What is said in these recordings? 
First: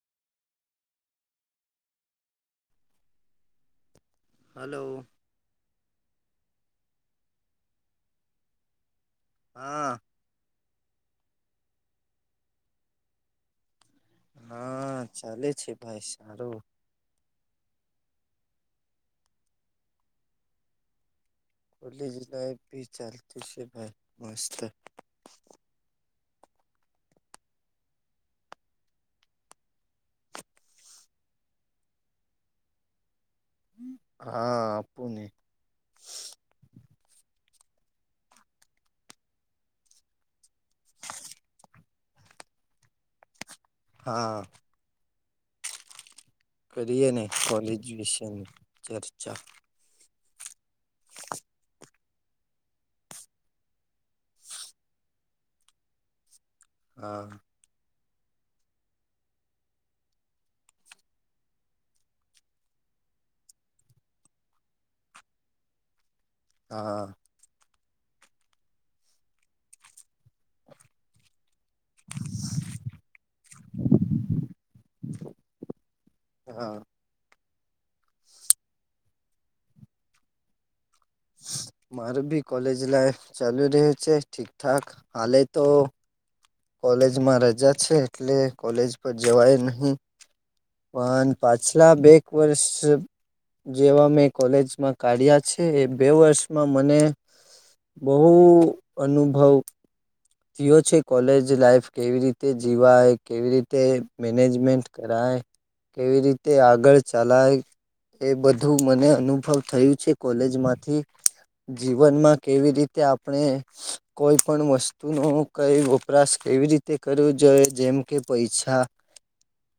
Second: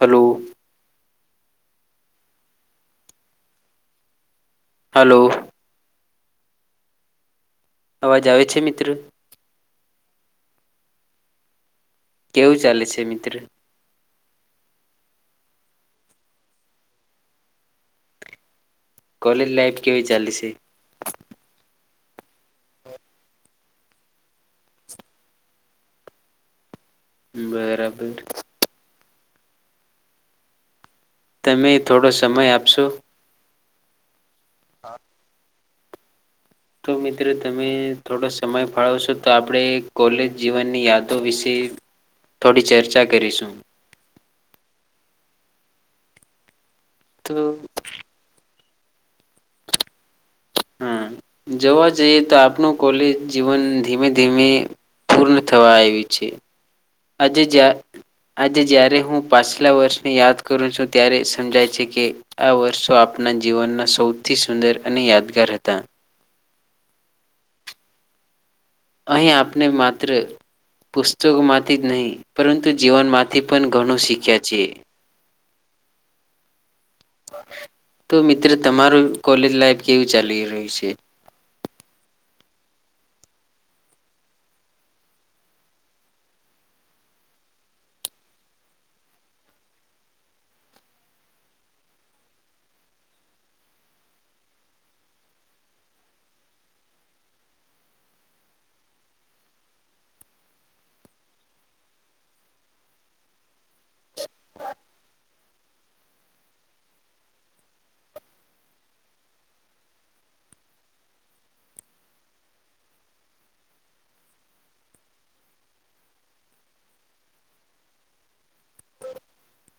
hello hello અવાજ આવે છે મિત્ર હા કેવું ચાલે છે મિત્ર હા ચાલે છે ભાઈ સારું કલેજ લાઈફ કેવી ચાલી છે લી જલા ભી ચાલતી છે ભાઈ મસ્ત બરાબર તમે થોડો સમય આપશો હા આપું નને તો મિત્રો તમે થોડો સમય ફાળવશો તો આપણે કોલેજ જીવનની યાદો વિશે થોડી ચર્ચા કરીશું હા કરીએ અને તો કોલેજ વિશેની ચર્ચા હા જોવા જ જઈએ તો આપનું કોલેજ જીવન ધીમે ધીમે પૂર્ણ થવા આવ્યું છે હા આજે જ આજે જય્યારે હું પાછલા વર્ષની યાદ કરું છું ત્યારે સમજાય છે કે આ વર્ષો આપ આપના જીવનના સૌથી સુંદર અને યાદગાર હતા હા અહીં આપને માત્ર પુસ્તકો માત્ર નહી પરંતુ જીવન માંથી પણ ઘણું શીખ્યા છે હા તો મિત્ર તમારું કોલેજ લાઈફ કેવું ચાલી રહ્યું છે માર ભી કોલેજ લાઈફ ચાલુ રહ્યું છે ઠીકઠાક હલે તો કોલેજમાં રજા છે એટલે કોલેજ પર જવાય નહી પણ પાછલા બેક વર્ષ જેવા મેં કોલેજમાં કાઢ્યા છે એ બે વર્ષમાં મને બહુ અનુભવ યો છે કોલેજ લાઈફ કેવી રીતે જીવાય કેવી રીતે મેનેજમેન્ટ કરાય કેવી રીતે આગળ ચલાય એ બધું મને અનુભવ થયું છે કોલેજમાંથી જીવનમાં કેવી રીતે આપણે કોઈ પણ વસ્તુ તુ ન કઈ વપરાશ કેવી રીતે કરવો જોઈએ જેમ કે પૈસા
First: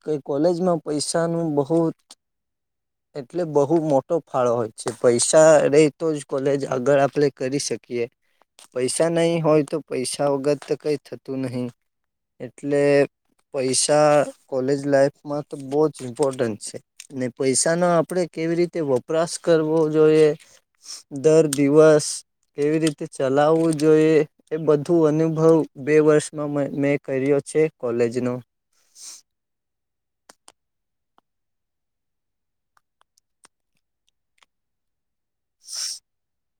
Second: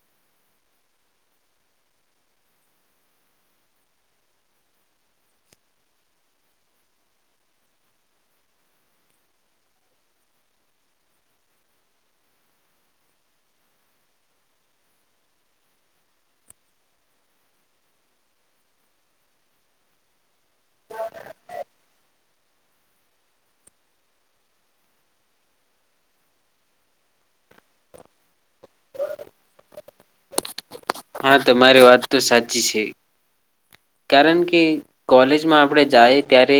કે કોલેજમાં પૈસાનું બહુત એટલે બહુ મોટો ફાળો હોય છે પૈસા રે તો જ કોલેજ આગળ આપણે કરીશ શકીએ પૈસા નહી હોય તો પૈસા વગર કઈ થતું નહીિ એટલે પૈસા કોલેજ લાઈફમાં તો બહ જ ઇમ્પોર્ટન્ટ છે પૈસા ન આપડે કેવી રીતે વપરાશ કરવો જોઈએ દર દિવસ કેવી રીતે ચલા લાવવું જોઈએ એ બધું અનુભવ બે વર્ષમાં મેં કર્યો છે કોલેજનો બ હા તમારી વાત તો સાચી છે કારણ કે કોલેજમાં આપડે જાય ત્યારે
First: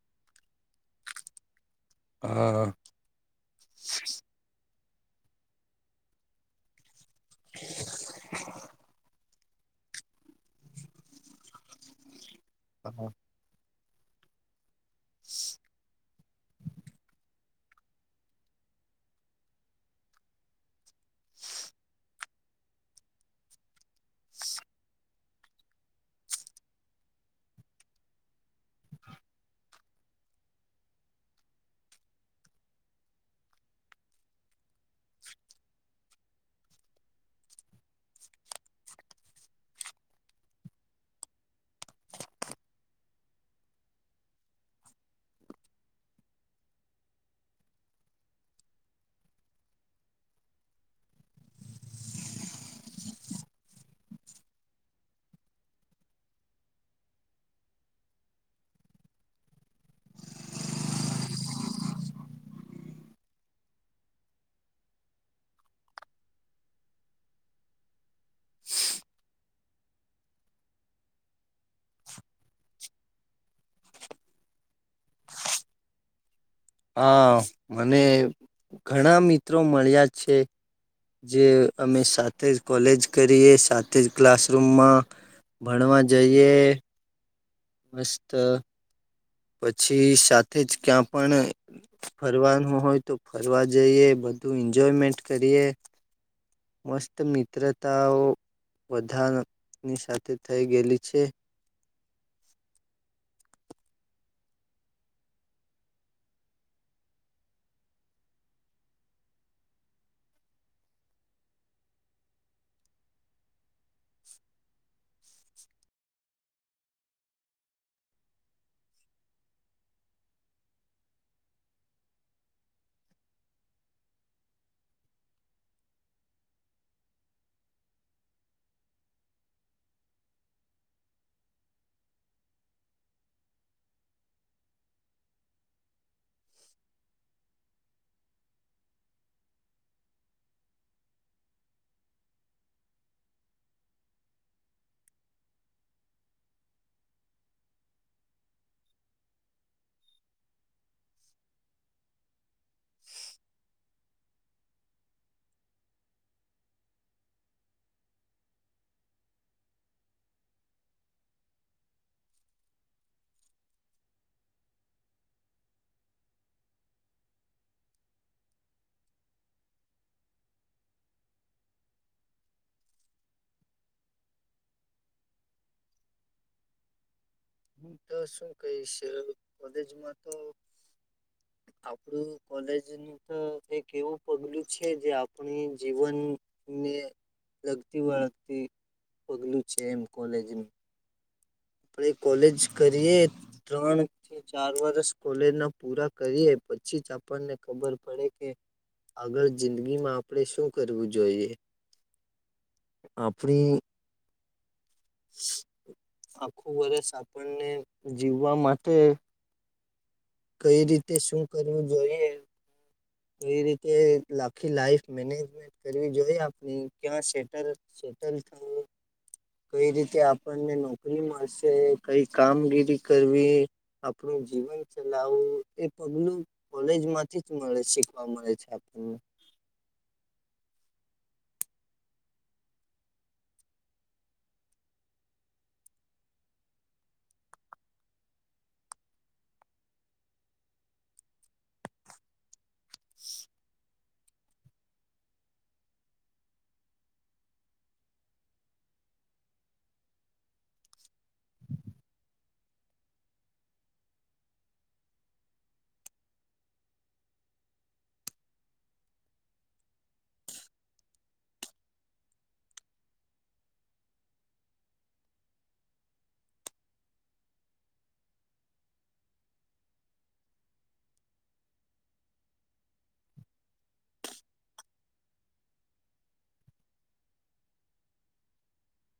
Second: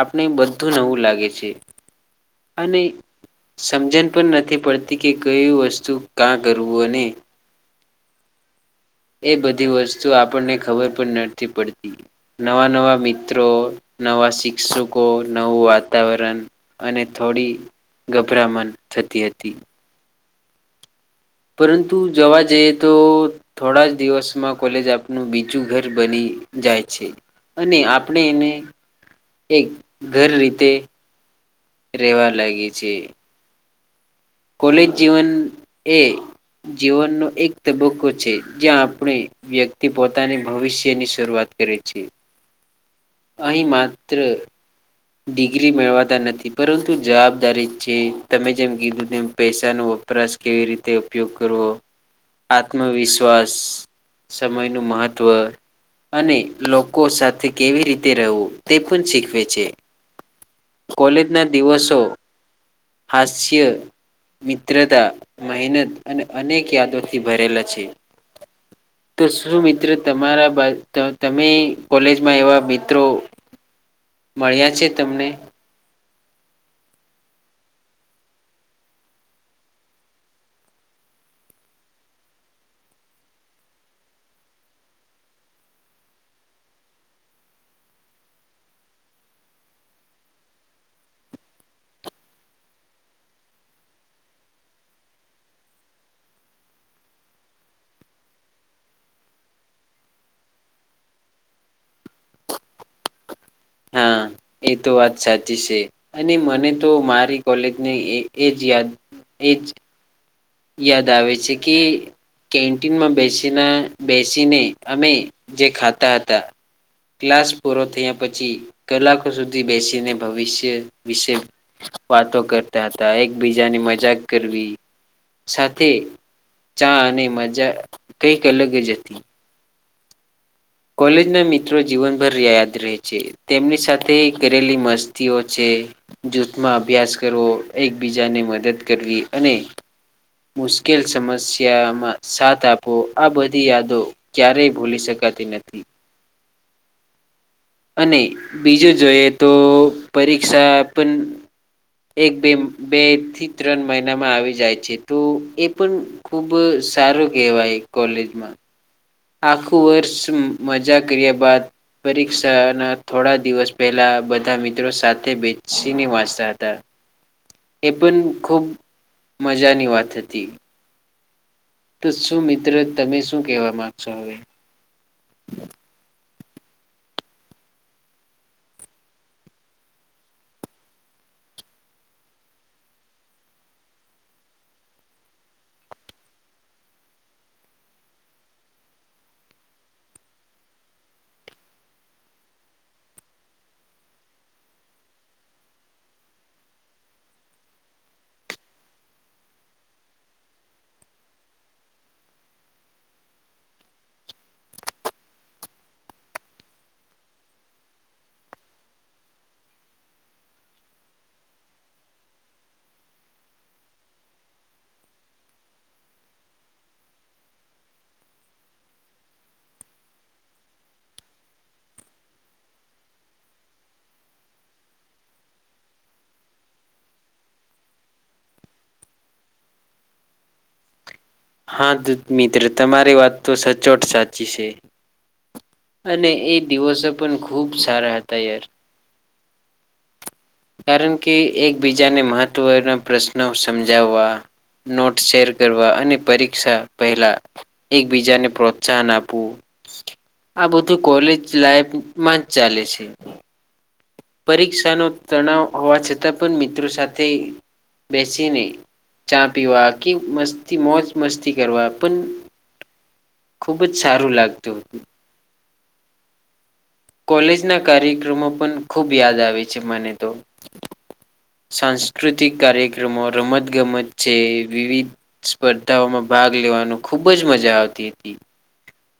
આપણે બધું નવું લાગે છે હા અને સમજણ પણ નથી પડતી કે કઈ વસ્તુ કા કરવુંને હ એ બધી વસ્તુ આપણને ખબર પણ નથી પડતી નવા નવા મિત્રો નવા શિક્ષુકો નવું વાતાવરણ અને થોડી ગભરામણ થતી હતી પરંતુ જવા જઈએ તો થોડા જ દિવસમાં કોલેજ આપનું બીજું ઘર બની જાય છે અને આપણે એને એક ઘર રીતે રહેેવા લાગે છે કોલેજ જીવન એ જીવનનો એક તબક્કો છે જ્યાં આપણે વ્યક્તિ પોતાની ભવિષ્યની શરૂઆત કરે છે અહી માત્ર ડિગ્રી મેળવાતા નથી પરંતુ જવાબદારી છે તમે જેમ કીધું તેમ પૈસા ન વપરાશ કેવી રીતે ઉપયોગ કરવો આત્મવિશ્વાસ સમયનું મહત્ત્વ અને લોકો સાથે કેવી રીતે રહેવું તે પણ શીખવે છે કોલેજ ના દિવસો હાસ્ય મિત્રતા મહેનત અને અનેક યાદોથી ભરેલા છે તો શું મિત્ર તમારા બા તમે કોલેજમાં એવા મિત્રો મળ્યા છે તમને હા મને ઘણા મિત્રો મળ્યા છે જે અમે સાથે જ કોલેજ કરીએ સાથે જ ક્લાસરૂમમાં ભણવા જઈએ મસ્ત પછી સાથે જ ક્યાં પણ ફરવાનું હોય તો ફરવા જઈએ એજોયમેન્ટ કરી મસ્ત મિત્રતાઓ વધાની સાથે થઈ ગયેલી છે હા એ તો વાત સાચી છે અને મને તો મારી કોલેજને એજ યાદ એજ યાદ આવે છે કે કેન્ટીનમાં બેસીને બેસીને અમે જે ખાતા હતા ક્લાસ પૂરો થયા પછી કલાકો સુધી બેસીને ભવિષ્ય વિશે વાતો કરતા હતા એકબીજાની મજાક કરવી સાથે ચા અને મજા કઈક અલગ જ હતી કોલેજ ના મિત્રો જીવનભર યાદ રહે છે તેમની સાથે કરેલી મસ્તીઓ છે જૂથમાં અભ્યાસ કરવો એકબીજાને મદદ કરવી અને મુશ્કેલ સમસ્યામાં સાથ આપો આ બધી યાદો ક્યારેય ભૂલી શકાય નથી અને બીજું જોઈએ તો પરીક્ષા પણ એક બે બે થી ત્રણ મા આવી જાય છે તો એ પણ ખુબ સારો કહેવાય કોલેજમાં આખું વર્ષ મજા કર્યા બાદ પરીક્ષાના થોડા દિવસ પહેલા બધા મિત્રો સાથે બેસીને વાંચતા હતા એ પણ ખૂબ મજાની વાત હતી તો શું મિત્ર તમે શું કહેવા માંગશો હવે હું તો શું કહીશ કોલેજમાં તો આપણું કોલેજ તો એક એવું પગલું છે જે આપણી જીવન ને લગતી વળગતી પગલું છે એમ કોલેજનું આપે કોલેજ કરીએ ત્રણ થી ચાર વરષ કોલેજ ના પૂરા કરીએ પછી જ આપણને ખબર પડે કે આગળ જિંદગીમાં આપણે શું કરવું જોઈએ આપફણે આખું વર્ષ આપણને જીવવા માટે કઈ રીતે શું કરવું જોઈએ એવી રીતે આખી લાઈફ મેનેજમેન્ટ કરવી જોઈ આપ ક્યાં સેટ છે -ટલ છ [unintelligible] કઈ રીતે આપણને નોકરી મળશે કઈ કામગીરી કરવી આપું જીવન ચલાવું એ પગલું કોલેજ માંથી જ મળે છે જોવા મળે છે આપણને હા દૂત મિત્ર તમારી વાત તો સચોટ સાચી છે અને એ દિવસો પણ ખુબ સારા હતા યાર કારણ કે એકબીજાને મહત્વના પ્રશ્નો સમજાવવા નોટ શેર કરવા અને પરીક્ષા પહેલા એકબીજાને પ્રોત્સાહન આપવું આ બધું કોલેજ લાઈફમાં જ ચાલે છે પરીક્ષાનો તણાવ હોવા છતાં પણ મિત્રો સાથે બેસી ને ચા પીવા કે મસ્તી મોજ મસ્તી કરવા પણ ખુબ જ સારું લાગતું હતું કોલેજના કાર્યક્રમો પણ ખૂબ યાદ આવે છે મને તો સાંસ્કૃતિક કાર્યક્રમો રમતગમત છે વિવિધ સ્પર્ધાઓમાં ભાગ ભાગ લેવાનું ખુબ જ મજા આવતી હતી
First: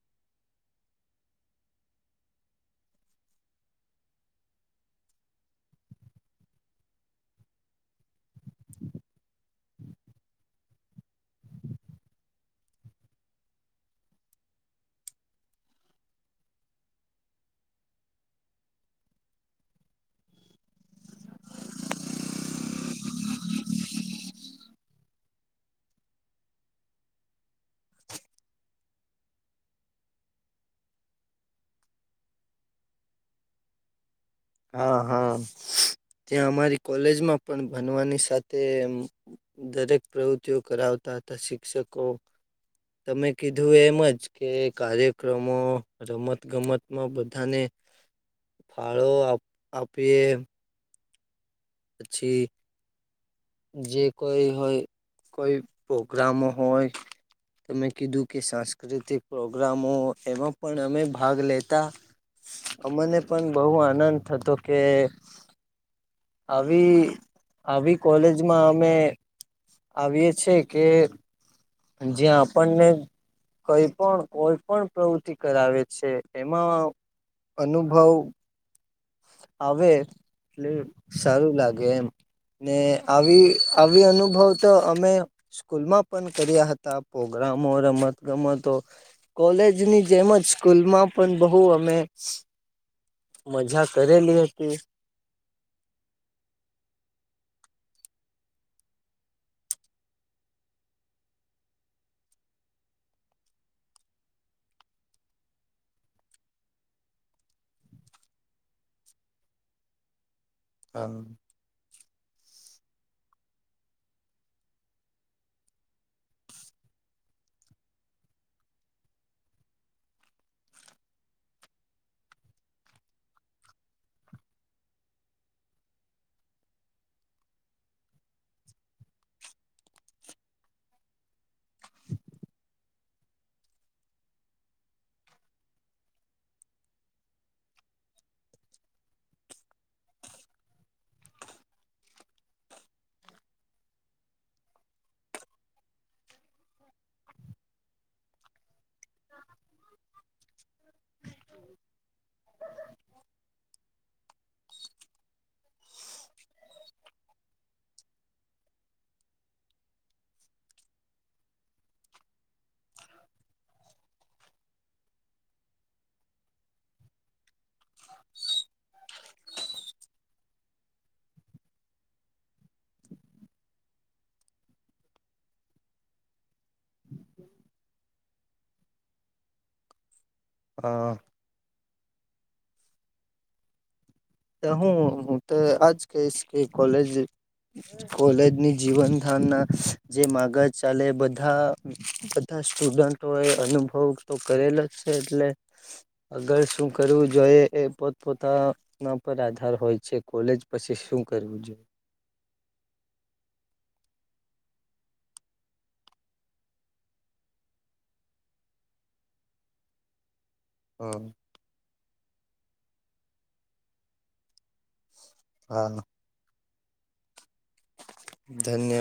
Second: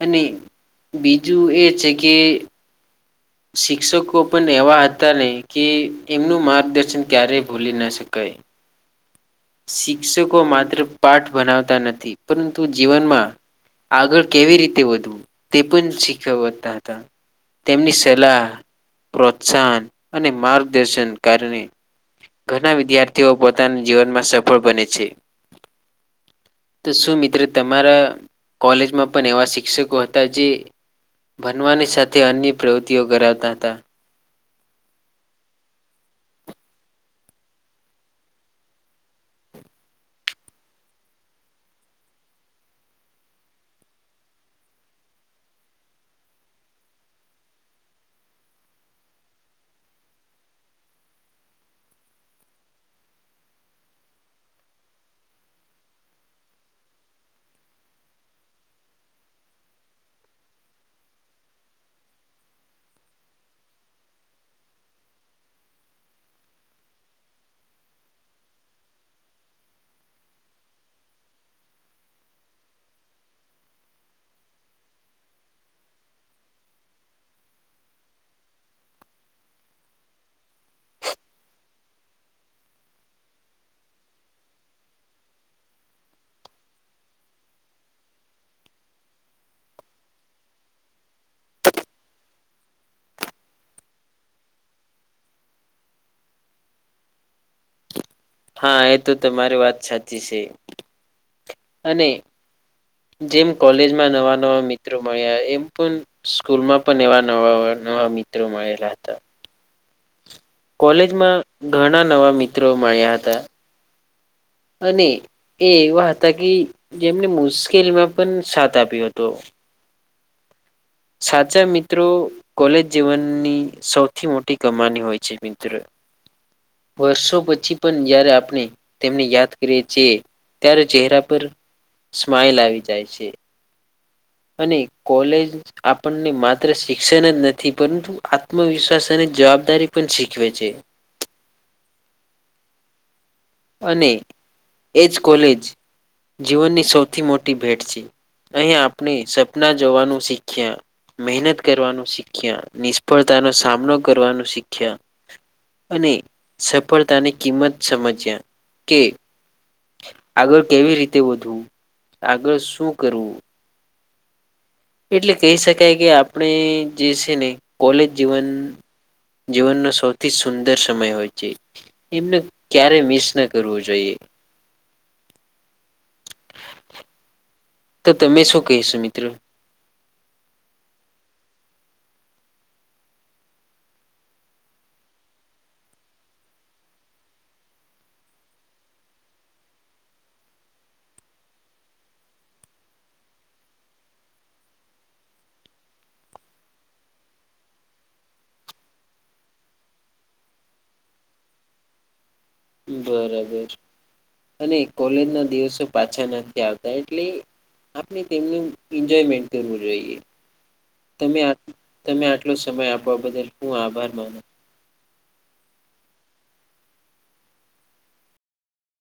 અને બીજું એ છે કે શિક્ષકો પણ એવા હતા ને કે એમનું માર્ગદર્શન ક્યારેય ભૂલી ના શકાય શિક્ષકો માત્ર પાઠ ભનાવતા નથી પરંતુ જીવનમાં આગળ કેવી રીતે વધવું તે પણ શીખવતા હતા તેમની સલાહ પ્રોત્સાહન અને માર્ગદર્શન કારણે ઘણા વિદ્યાર્થીઓ પોતાના જીવનમાં સફળ બને છે તો શું મિત્ર તમારા કોલેજમાં પણ એવા શિક્ષકો હતા જે બનવાની સાથે અન્ય પ્રવૃત્તિઓ કરાવતા હતા હા હા ત્યાં અમારી કોલેજમાં પણ ભનવાની સાથે દરેક પ્રવૃતિઓ કરાવતી તથ શિક્ષકો તમે કીધું એમજ કે કાર્યક્રમો રમત ગમતમાં બધાને હ ફાળો આપીએ પછી જે કોઈ હોય કોઈ પ્રોગ્રામ હોય તમે કીધું કે સાંસ્કૃતિક પ્રોગ્રામો એમાં પણ અમે ભાગ લેતા અમને પણ બહુ આનંદ થતો કે આવી આવી કોલેજમાં અમે આવીએ છે કે જ્યા આપણને કઈ પણ કોઈ પણ પ્રવૃતિ કરાવે છે એમાં અનુભવ આવે એટલે સારું લાગે એમ ને આવી આવી અનુભવ તો અમે સ્કૂલમાં પણ કર્યા હતા પ્રોગ્રામ કામો રમત ગમતો કોલેજ ની જેમ જ સ્કૂલમાં પણ બહુ અમે મજા કરેલી હતી હા એ તો તમારી વાત સાચી છે અને જેમ કોલેજમાં નવા નવા મિત્રો મળ્યા એમ પણ સ્કૂલમાં પણ એવા નવા નવા મિત્રો મળેલા હતા કોલેજમાં ઘણા નવા મિત્રો મળ્યા હતા અને એ એવા હતા કે જેમને મુશ્કેલીમાં પણ સાથ આપ્યો હતો સાચા મિત્રો કોલેજ જીવનની સૌથી મોટી કમાની હોય છે મિત્રો વર્ષો પછી પણ જયારે આપણે તેમને યાદ કરીએ છીએ ત્યારે ચહેરા પર સ્માઈલ આવી જાય છે અને કોલેજ આપણને માત્ર શિક્ષણ જ નથી પરંતુ આત્મવિશ્વાસ અને જવાબદારી પણ શીખવે છે અને એજ કોલેજ જીવનની સૌથી મોટી ભેટ છે અહીં આપણે સપના જોવાનું શીખ્યા મહેનત કરવાનું શીખ્યા નિષ્ફળતાનો સામનો કરવાનું શીખ્યા અને સફળતાની કિંમત સમજ્યા કે આગળ કેવી રીતે વધવું આગળ શું કરવું એટલે કહી શકાય કે આપણે જે છે ને કોલેજ જીવન જીવનનો સૌથી સુંદર સમય હોય છે એમને ક્યારે મિસ ના કરવું જોઈએ તો તમે છું કહેશો મિત્રો હા હું હું તો આજ કહીશ કે કોલેજ કોલેજની જીવન ધાર ના જે માગજ ચાલેબધા સ્ટુડન્ટો એ અનુભવ તો કરેલ જ છે એટલે અગળ શું કરવું જોઈએ એ પોત પોતા પર આધાર હોય છે કોલેજ પછી શું કરવું જોઈએ બરાબર અને કોલેજ ના દિવસો પાછા નથી આવતા એટલે આપણે તેમનું એન્જોયમેન્ટ કરવું જોઈએ ત હમ તમે આટલો સમય આપવા બદલ શું આભાર માનો હા ધન્યવાદ